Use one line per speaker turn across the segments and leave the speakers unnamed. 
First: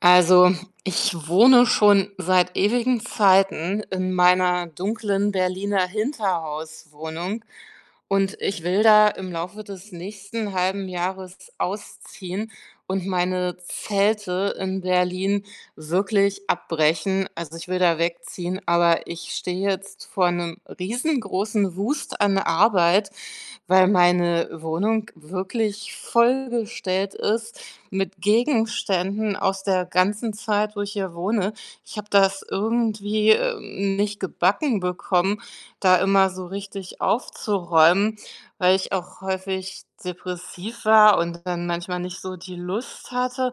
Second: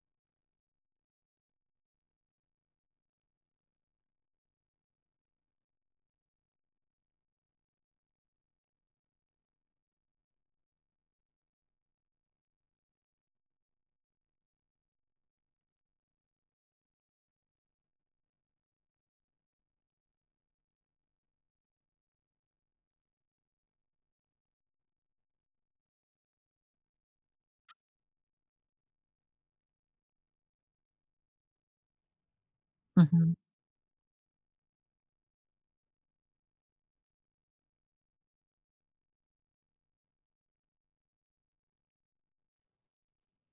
Also, ich wohne schon seit ewigen Zeiten in meiner dunklen Berliner Hinterhauswohnung und ich will da im Laufe des nächsten halben Jahres ausziehen und meine Zelte in Berlin wirklich abbrechen. Also, ich will da wegziehen, aber ich stehe jetzt vor einem riesengroßen Wust an Arbeit, weil meine Wohnung wirklich vollgestellt ist mit Gegenständen aus der ganzen Zeit, wo ich hier wohne. Ich habe das irgendwie,
Mhm,
nicht gebacken bekommen, da immer so richtig aufzuräumen, weil ich auch häufig depressiv war und dann manchmal nicht so die Lust hatte,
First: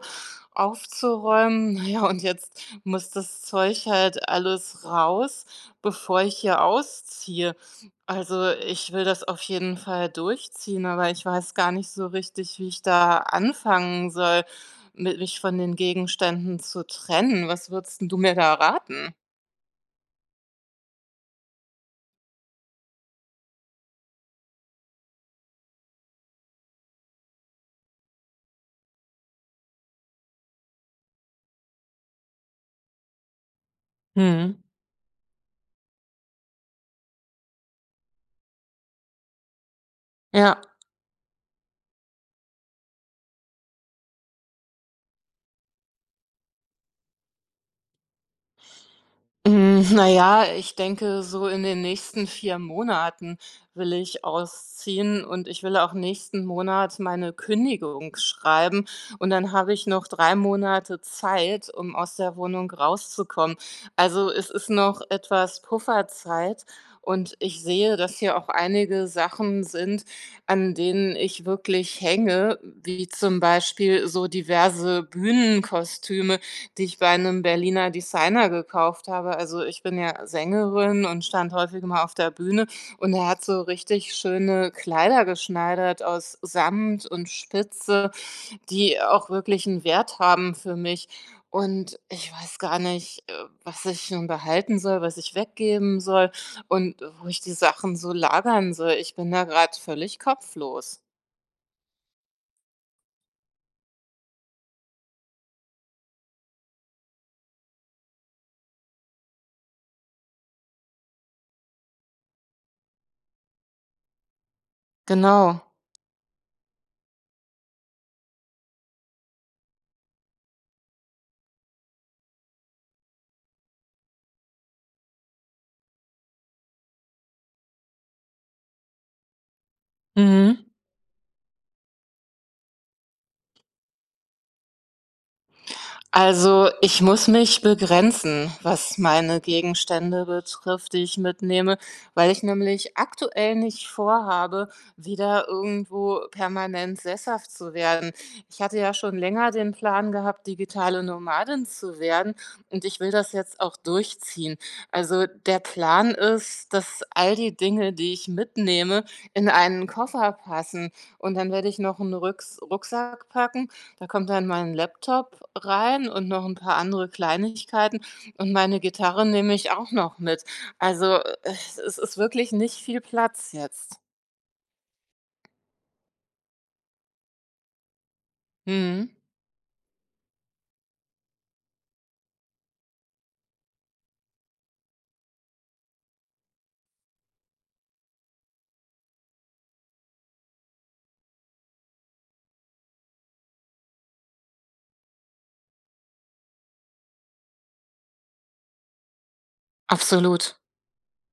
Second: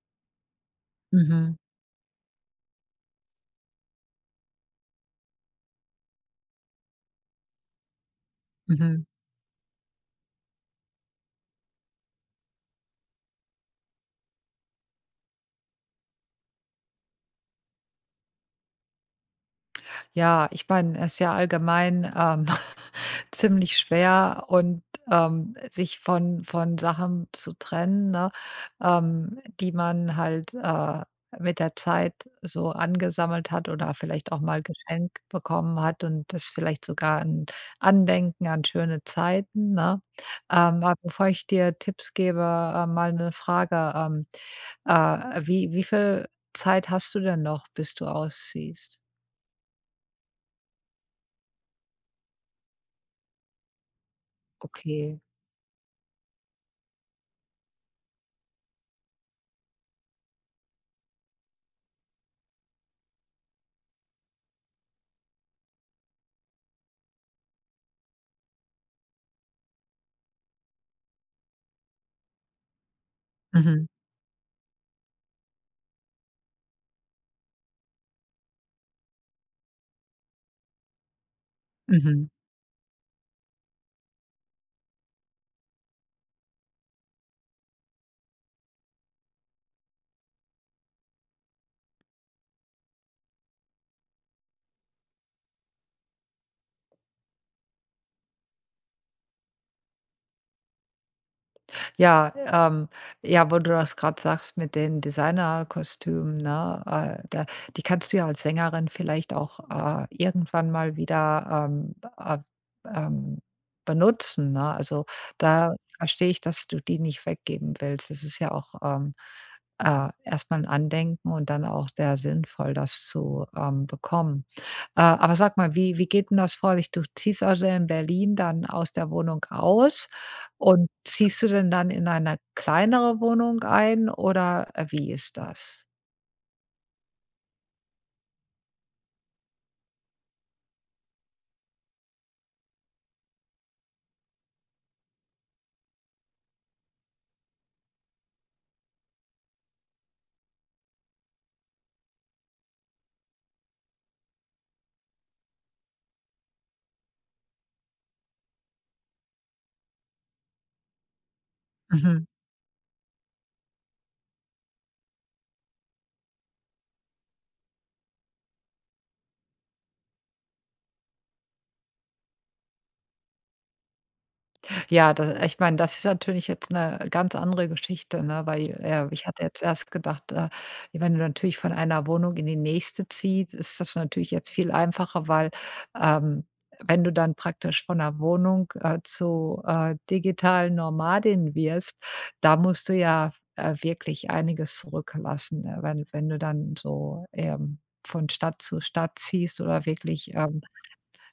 mhm,
aufzuräumen. Naja, und jetzt muss das Zeug halt alles raus, bevor ich hier ausziehe. Also, ich will
mhm.
das auf jeden Fall durchziehen, aber ich weiß gar nicht so richtig, wie ich da anfangen soll, mit mich von den Gegenständen zu trennen. Was würdest 'n du mir da raten?
Ja, ich meine, es ist ja allgemein, ziemlich schwer sich von Sachen zu trennen, ne, die man halt, mit der Zeit so angesammelt hat oder vielleicht auch
Mhm.
mal geschenkt bekommen hat und das vielleicht sogar ein Andenken an schöne Zeiten, ne?
Ja.
Aber bevor ich dir Tipps gebe, mal eine Frage, wie viel Zeit hast du denn noch, bis du ausziehst?
Hm, na ja, ich denke, so in den nächsten 4 Monaten will ich
Okay.
ausziehen und ich will auch nächsten Monat meine Kündigung schreiben und dann habe ich noch 3 Monate Zeit, um aus der Wohnung rauszukommen. Also, es ist noch etwas Pufferzeit und ich sehe, dass hier auch einige Sachen sind, an denen ich wirklich hänge, wie zum
Mhm,
Beispiel so diverse Bühnenkostüme, die ich bei einem Berliner Designer gekauft habe. Also, ich bin ja Sängerin und stand häufig mal auf
mhm.
der Bühne und er hat so richtig schöne Kleider geschneidert aus Samt und Spitze, die auch wirklich einen Wert haben für mich. Und ich weiß gar nicht, was ich nun behalten soll, was ich weggeben soll und wo ich die Sachen so lagern soll. Ich bin da gerade völlig kopflos.
Ja, ähm, ja, wo du das gerade sagst mit den Designerkostümen, ne? Da die kannst du ja als Sängerin vielleicht auch, irgendwann mal wieder, ähm, benutzen, ne? Also,
Genau.
da verstehe ich, dass du die nicht weggeben willst. Das ist ja auch, erst mal Andenken und dann auch sehr sinnvoll, das zu, bekommen. Aber sag mal, wie geht denn das vor dich? Du ziehst also in Berlin dann aus der Wohnung aus
Mhm.
und ziehst du denn dann in eine kleinere Wohnung ein oder, wie ist das?
Also, ich muss mich begrenzen, was meine Gegenstände betrifft, die ich mitnehme, weil ich nämlich aktuell nicht vorhabe, wieder irgendwo permanent sesshaft zu werden. Ich hatte ja schon länger den Plan gehabt, digitale Nomadin zu werden und ich will das jetzt auch durchziehen. Also, der Plan ist, dass all die Dinge, die ich mitnehme, in einen Koffer passen, und dann werde ich noch einen
Mhm.
Rucksack packen. Da kommt dann mein Laptop rein und noch ein paar andere Kleinigkeiten, und meine Gitarre nehme ich auch noch mit. Also, es ist wirklich nicht viel Platz jetzt.
Ja, da ich meine, das ist natürlich jetzt eine ganz andere Geschichte, ne, weil,
Mhm.
ich hatte jetzt erst gedacht, ja, wenn du natürlich von einer Wohnung in die nächste ziehst, ist das natürlich jetzt viel einfacher, weil, ähm, wenn du dann praktisch von der Wohnung, zu, digitalen Nomadin wirst, da musst du ja, wirklich einiges zurücklassen, ne, wenn du dann so, von Stadt zu Stadt ziehst oder wirklich,
Absolut.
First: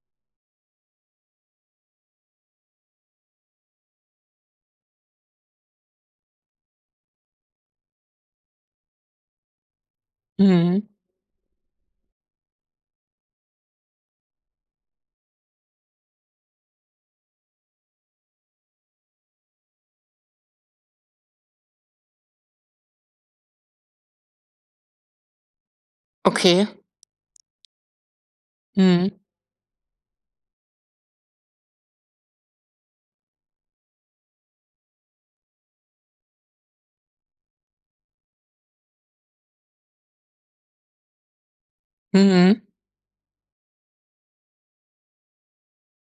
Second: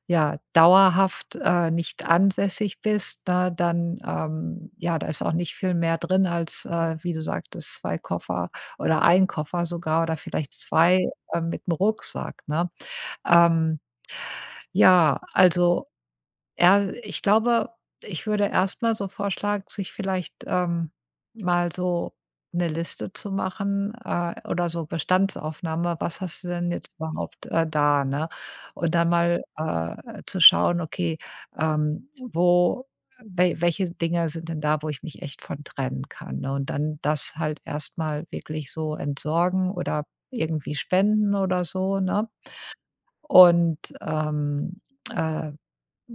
ja, dauerhaft, nicht ansässig bist, ne, dann, ja, da ist auch nicht viel mehr drin als, wie du sagtest, 2 Koffer oder ein Koffer sogar oder vielleicht
Mhm.
2 mit 'm Rucksack, ne? Ähm, ja, also ja, ich glaube, ich würde erstmal so vorschlagen, sich vielleicht, mal so eine Liste zu machen, oder so Bestandsaufnahme. Was hast du
Okay.
denn jetzt überhaupt, da, ne? Und
Mhm.
dann mal, zu schauen, okay, wo welche Dinge sind denn da, wo ich mich echt von trennen kann, ne? Und dann das halt erstmal wirklich so entsorgen oder irgendwie spenden oder so, ne?
Mhm.
Und, äh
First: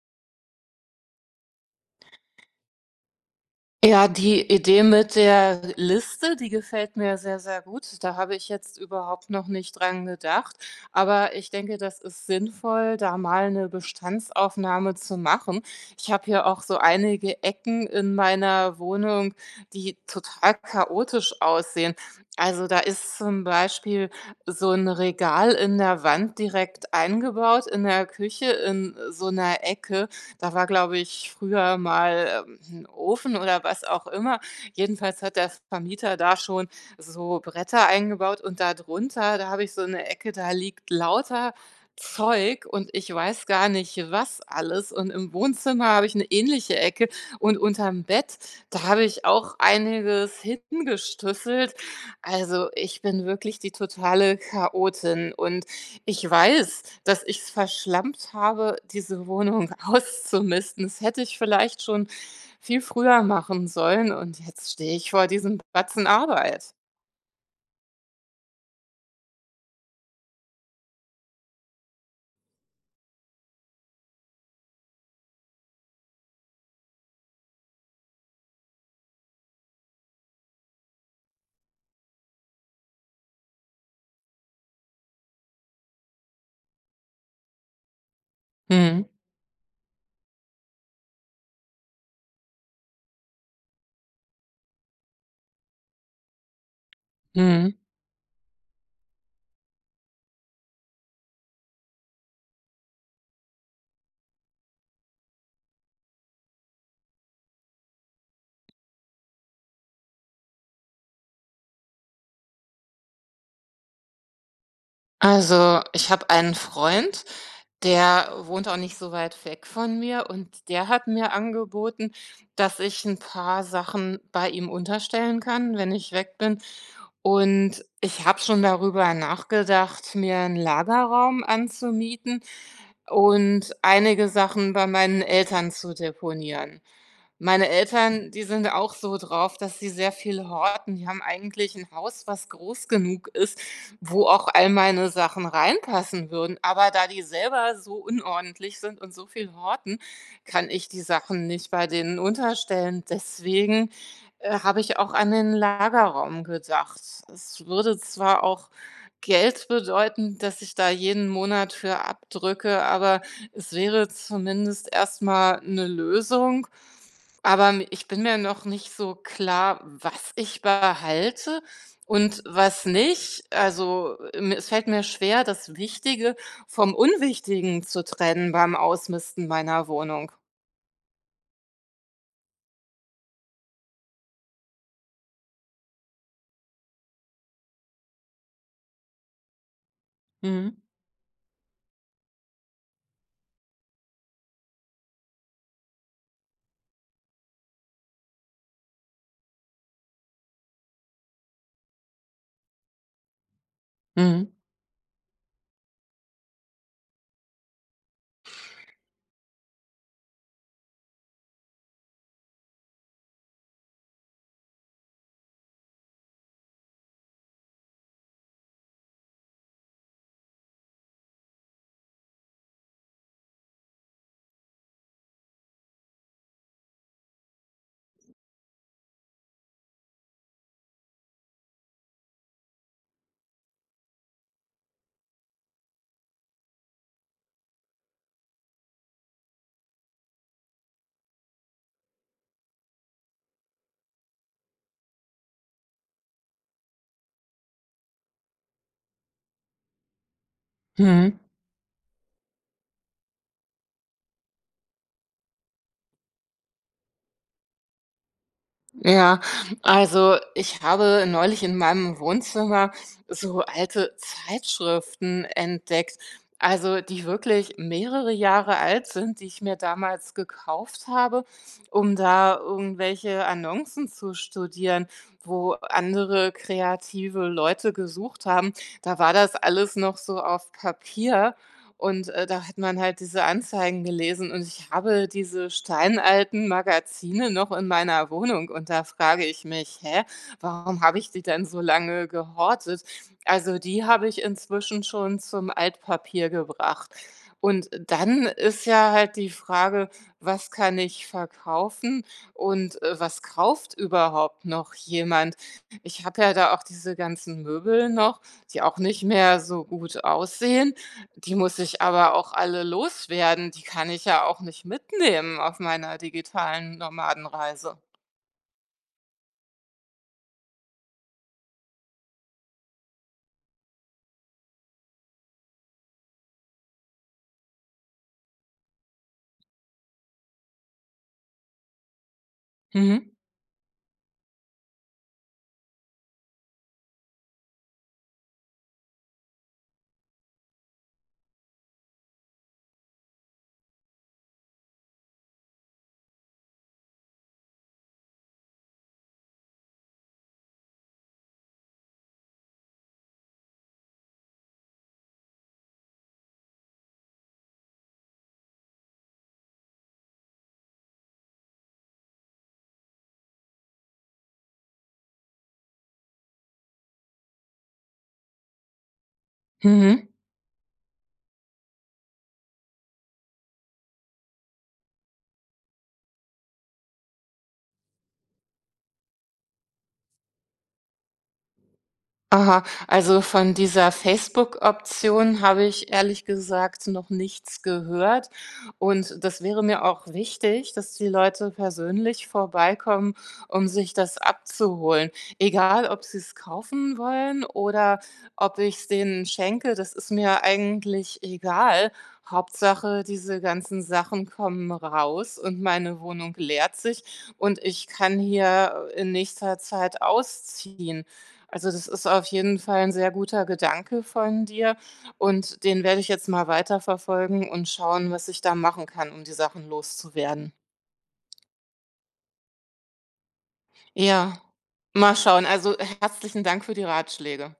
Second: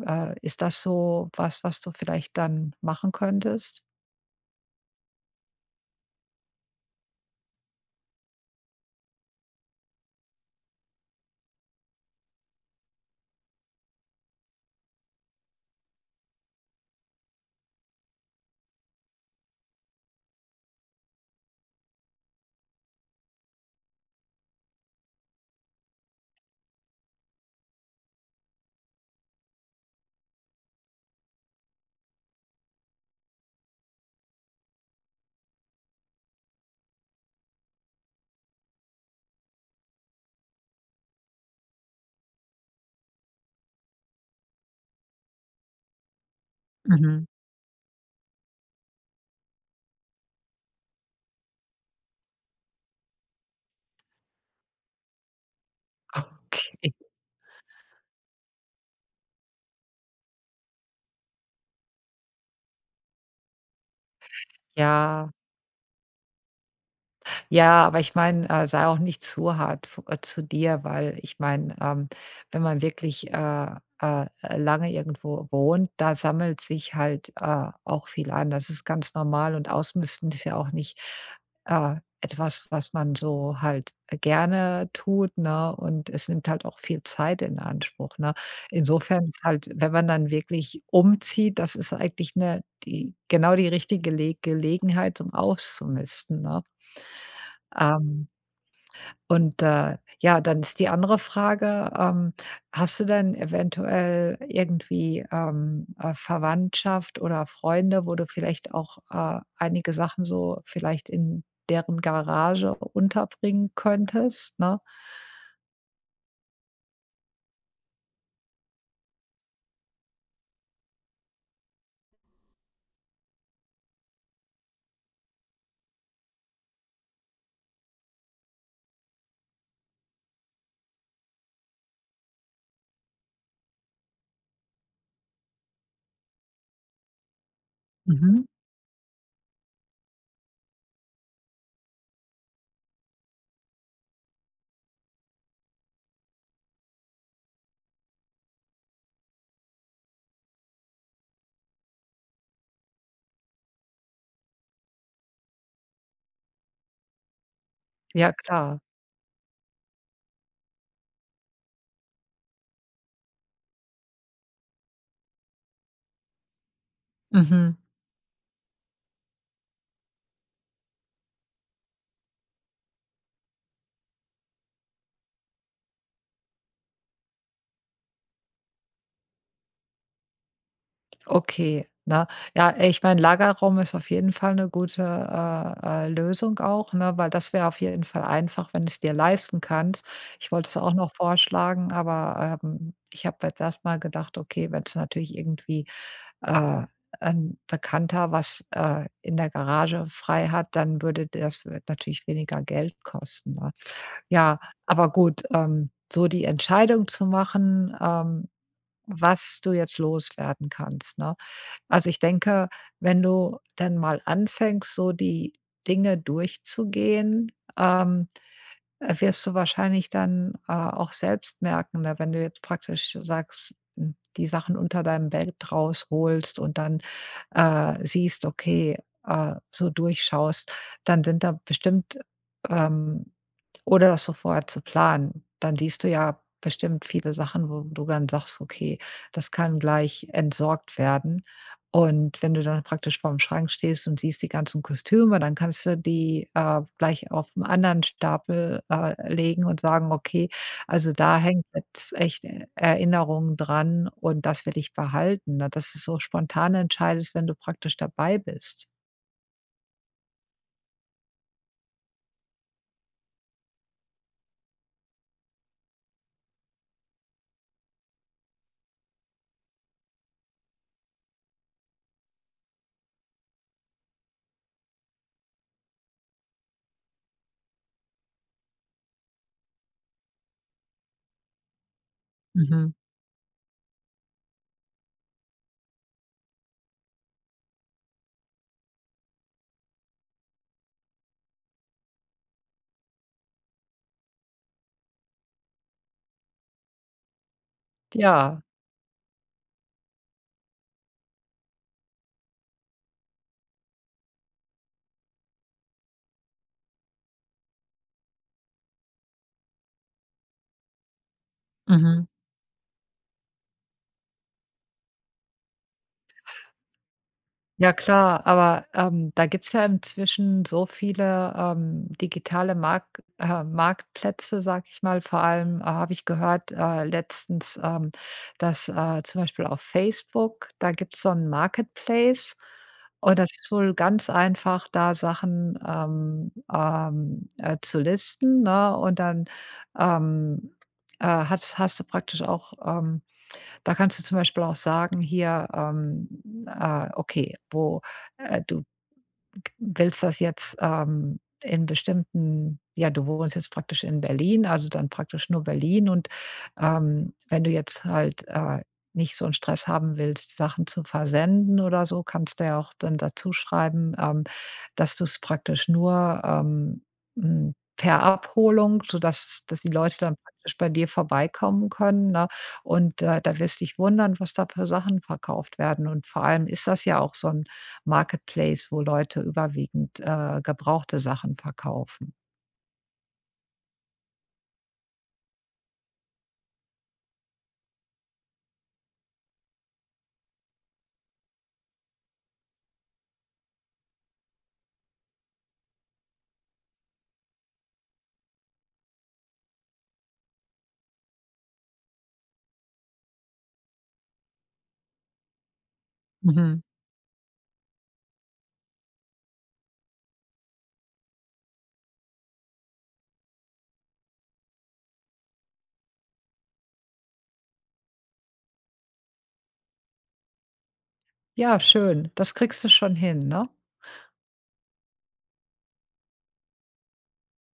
ist das so was, was du vielleicht dann machen könntest?
Ja, die Idee mit der Liste, die gefällt mir sehr, sehr gut. Da habe ich jetzt überhaupt noch nicht dran gedacht. Aber ich denke, das ist sinnvoll, da mal eine Bestandsaufnahme zu machen. Ich habe hier auch so einige Ecken in meiner Wohnung, die total chaotisch aussehen. Also, da ist zum Beispiel so ein Regal in der Wand direkt eingebaut in der Küche in so einer Ecke. Da war, glaube ich, früher mal, 'n Ofen oder was auch immer. Jedenfalls hat der Vermieter da schon so Bretter eingebaut, und da drunter, da habe ich so eine Ecke, da liegt lauter Zeug und ich weiß gar nicht, was alles. Und im Wohnzimmer habe ich eine ähnliche Ecke
Mhm.
und unterm Bett, da habe ich auch einiges hingestöffelt. Also, ich bin wirklich die totale Chaotin und ich weiß,
Okay,
dass ich es verschlampt habe, diese Wohnung auszumisten. Das hätte ich vielleicht schon viel früher machen sollen und jetzt stehe ich vor
ja.
diesem Batzen Arbeit.
Ja, aber ich meine, sei auch nicht zu hart f zu dir, weil ich meine, wenn man wirklich, äh, lange irgendwo wohnt, da sammelt sich halt, auch viel an. Das ist ganz normal und ausmisten ist ja auch nicht, äh, etwas, was man so halt gerne tut, ne? Und es nimmt halt auch viel Zeit in Anspruch, ne?
Mhm,
Insofern ist halt, wenn man dann wirklich umzieht, das ist eigentlich 'ne die genau die richtige Le Gelegenheit, um auszumisten, ne?
mhm.
Ähm, und, ja, dann ist die andere Frage, hast du denn eventuell irgendwie, Verwandtschaft oder Freunde, wo du vielleicht auch, einige Sachen so vielleicht in deren Garage unterbringen könntest, ne?
Also, ich habe einen Freund, der wohnt auch nicht so weit weg von mir und der hat mir angeboten, dass ich ein paar Sachen bei ihm unterstellen kann, wenn ich weg bin. Und ich habe schon darüber nachgedacht, mir einen Lagerraum anzumieten und einige Sachen bei meinen Eltern zu deponieren. Meine Eltern, die
Mhm.
sind auch so drauf, dass sie sehr viel horten. Die haben eigentlich ein Haus, was groß genug ist, wo auch all meine Sachen reinpassen würden. Aber da die selber so unordentlich sind und so viel horten, kann ich die Sachen nicht bei denen unterstellen. Deswegen, habe ich auch an den Lagerraum gedacht. Es würde
Ja,
zwar auch
klar.
Geld bedeuten, dass ich da jeden Monat für abdrücke, aber es wäre zumindest erstmal eine Lösung, aber
Mhm.
mi ich bin mir noch nicht so klar, was ich behalte und was nicht. Also, es fällt mir schwer, das Wichtige vom Unwichtigen zu trennen beim Ausmisten meiner Wohnung.
Okay, ne? Ja, ich meine, Lagerraum ist auf jeden Fall eine gute, Lösung auch, ne, weil das wäre auf jeden Fall einfach, wenn du es dir leisten kannst. Ich wollte
Mhm.
es auch noch vorschlagen, aber, ich habe jetzt erst mal gedacht, okay, wenn es natürlich irgendwie, äh, 'n Bekannter was, in der Garage frei hat, dann würde das natürlich weniger Geld kosten, ne?
Mhm.
Ja, aber gut, so die Entscheidung zu machen, was du jetzt loswerden kannst, ne? Also, ich denke, wenn du dann mal anfängst, so die Dinge durchzugehen, ähm, wirst du wahrscheinlich dann, auch selbst merken, ne, wenn du jetzt praktisch sagst, hm, die Sachen unter deinem Bett rausholst und dann, siehst, okay, so durchschaust, dann sind da bestimmt, ähm oder das so vorher zu planen, dann siehst du ja bestimmt viele Sachen, wo du dann sagst: „Okay, das kann gleich entsorgt werden.“ Und wenn du dann praktisch vorm Schrank stehst und siehst die ganzen Kostüme, dann kannst du die, gleich auf einen anderen Stapel, legen und sagen: „Okay, also da
Mhm.
hängt jetzt echt Erinnerungen dran und das will ich behalten“, ne, dass du so spontan entscheidest, wenn du praktisch dabei bist.
Ja, also ich habe neulich in meinem Wohnzimmer so alte Zeitschriften entdeckt, also die wirklich mehrere Jahre alt sind, die ich mir damals gekauft habe, um da irgendwelche Annoncen zu studieren, wo andere kreative Leute gesucht haben. Da war das alles noch so auf Papier. Und, da hat
Mhm.
man halt diese Anzeigen gelesen und ich habe diese steinalten Magazine noch in meiner Wohnung und da frage ich mich: „Hä, warum habe ich die denn so lange gehortet?“ Also, die habe ich inzwischen schon zum Altpapier gebracht. Und dann
Ja.
ist ja halt die Frage, was kann ich verkaufen, und, was kauft überhaupt noch jemand? Ich habe ja da auch diese ganzen Möbel noch, die auch nicht mehr so gut aussehen. Die muss ich
Mhm.
aber auch alle loswerden. Die kann ich ja auch nicht mitnehmen auf meiner digitalen
Ja
Nomadenreise.
klar, aber, da gibt's ja inzwischen so viele, digitale Marktplätze, sag ich mal. Vor allem, habe ich gehört, letztens, dass, zum Beispiel auf Facebook, da gibt's so einen Marketplace
Mhm.
und das ist wohl ganz einfach, da Sachen, zu listen, ne? Und dann, ähm, hast du praktisch auch, da kannst du zum Beispiel auch sagen hier, okay, wo, du willst das jetzt, in bestimmten ja, du wohnst jetzt praktisch in Berlin, also dann praktisch nur Berlin und, wenn du jetzt halt, nicht so einen Stress haben willst, Sachen zu versenden oder so, kannst du ja auch dann dazu schreiben, dass du es praktisch nur, per Abholung, sodass dass die Leute
Mhm.
dann praktisch bei dir vorbeikommen können, ne? Und, da wirst du dich wundern, was da für Sachen verkauft werden. Und vor allem ist das ja auch so 'n Marketplace, wo Leute überwiegend, gebrauchte Sachen verkaufen.
Aha, also von dieser Facebook-Option habe ich ehrlich gesagt noch nichts gehört. Und das wäre mir auch wichtig, dass die Leute persönlich vorbeikommen, um sich das abzuholen. Egal, ob sie es kaufen wollen oder ob ich es denen schenke, das ist mir eigentlich egal. Hauptsache, diese ganzen Sachen kommen raus und meine Wohnung
Mhm.
leert sich und ich kann hier in nächster Zeit ausziehen. Also, das ist auf jeden Fall ein sehr guter Gedanke von dir und den werde ich jetzt mal weiterverfolgen und schauen, was ich da machen kann, um die Sachen loszuwerden.
Ja, schön. Das kriegst du schon hin, ne?
Ja, mal schauen. Also, herzlichen Dank für die Ratschläge.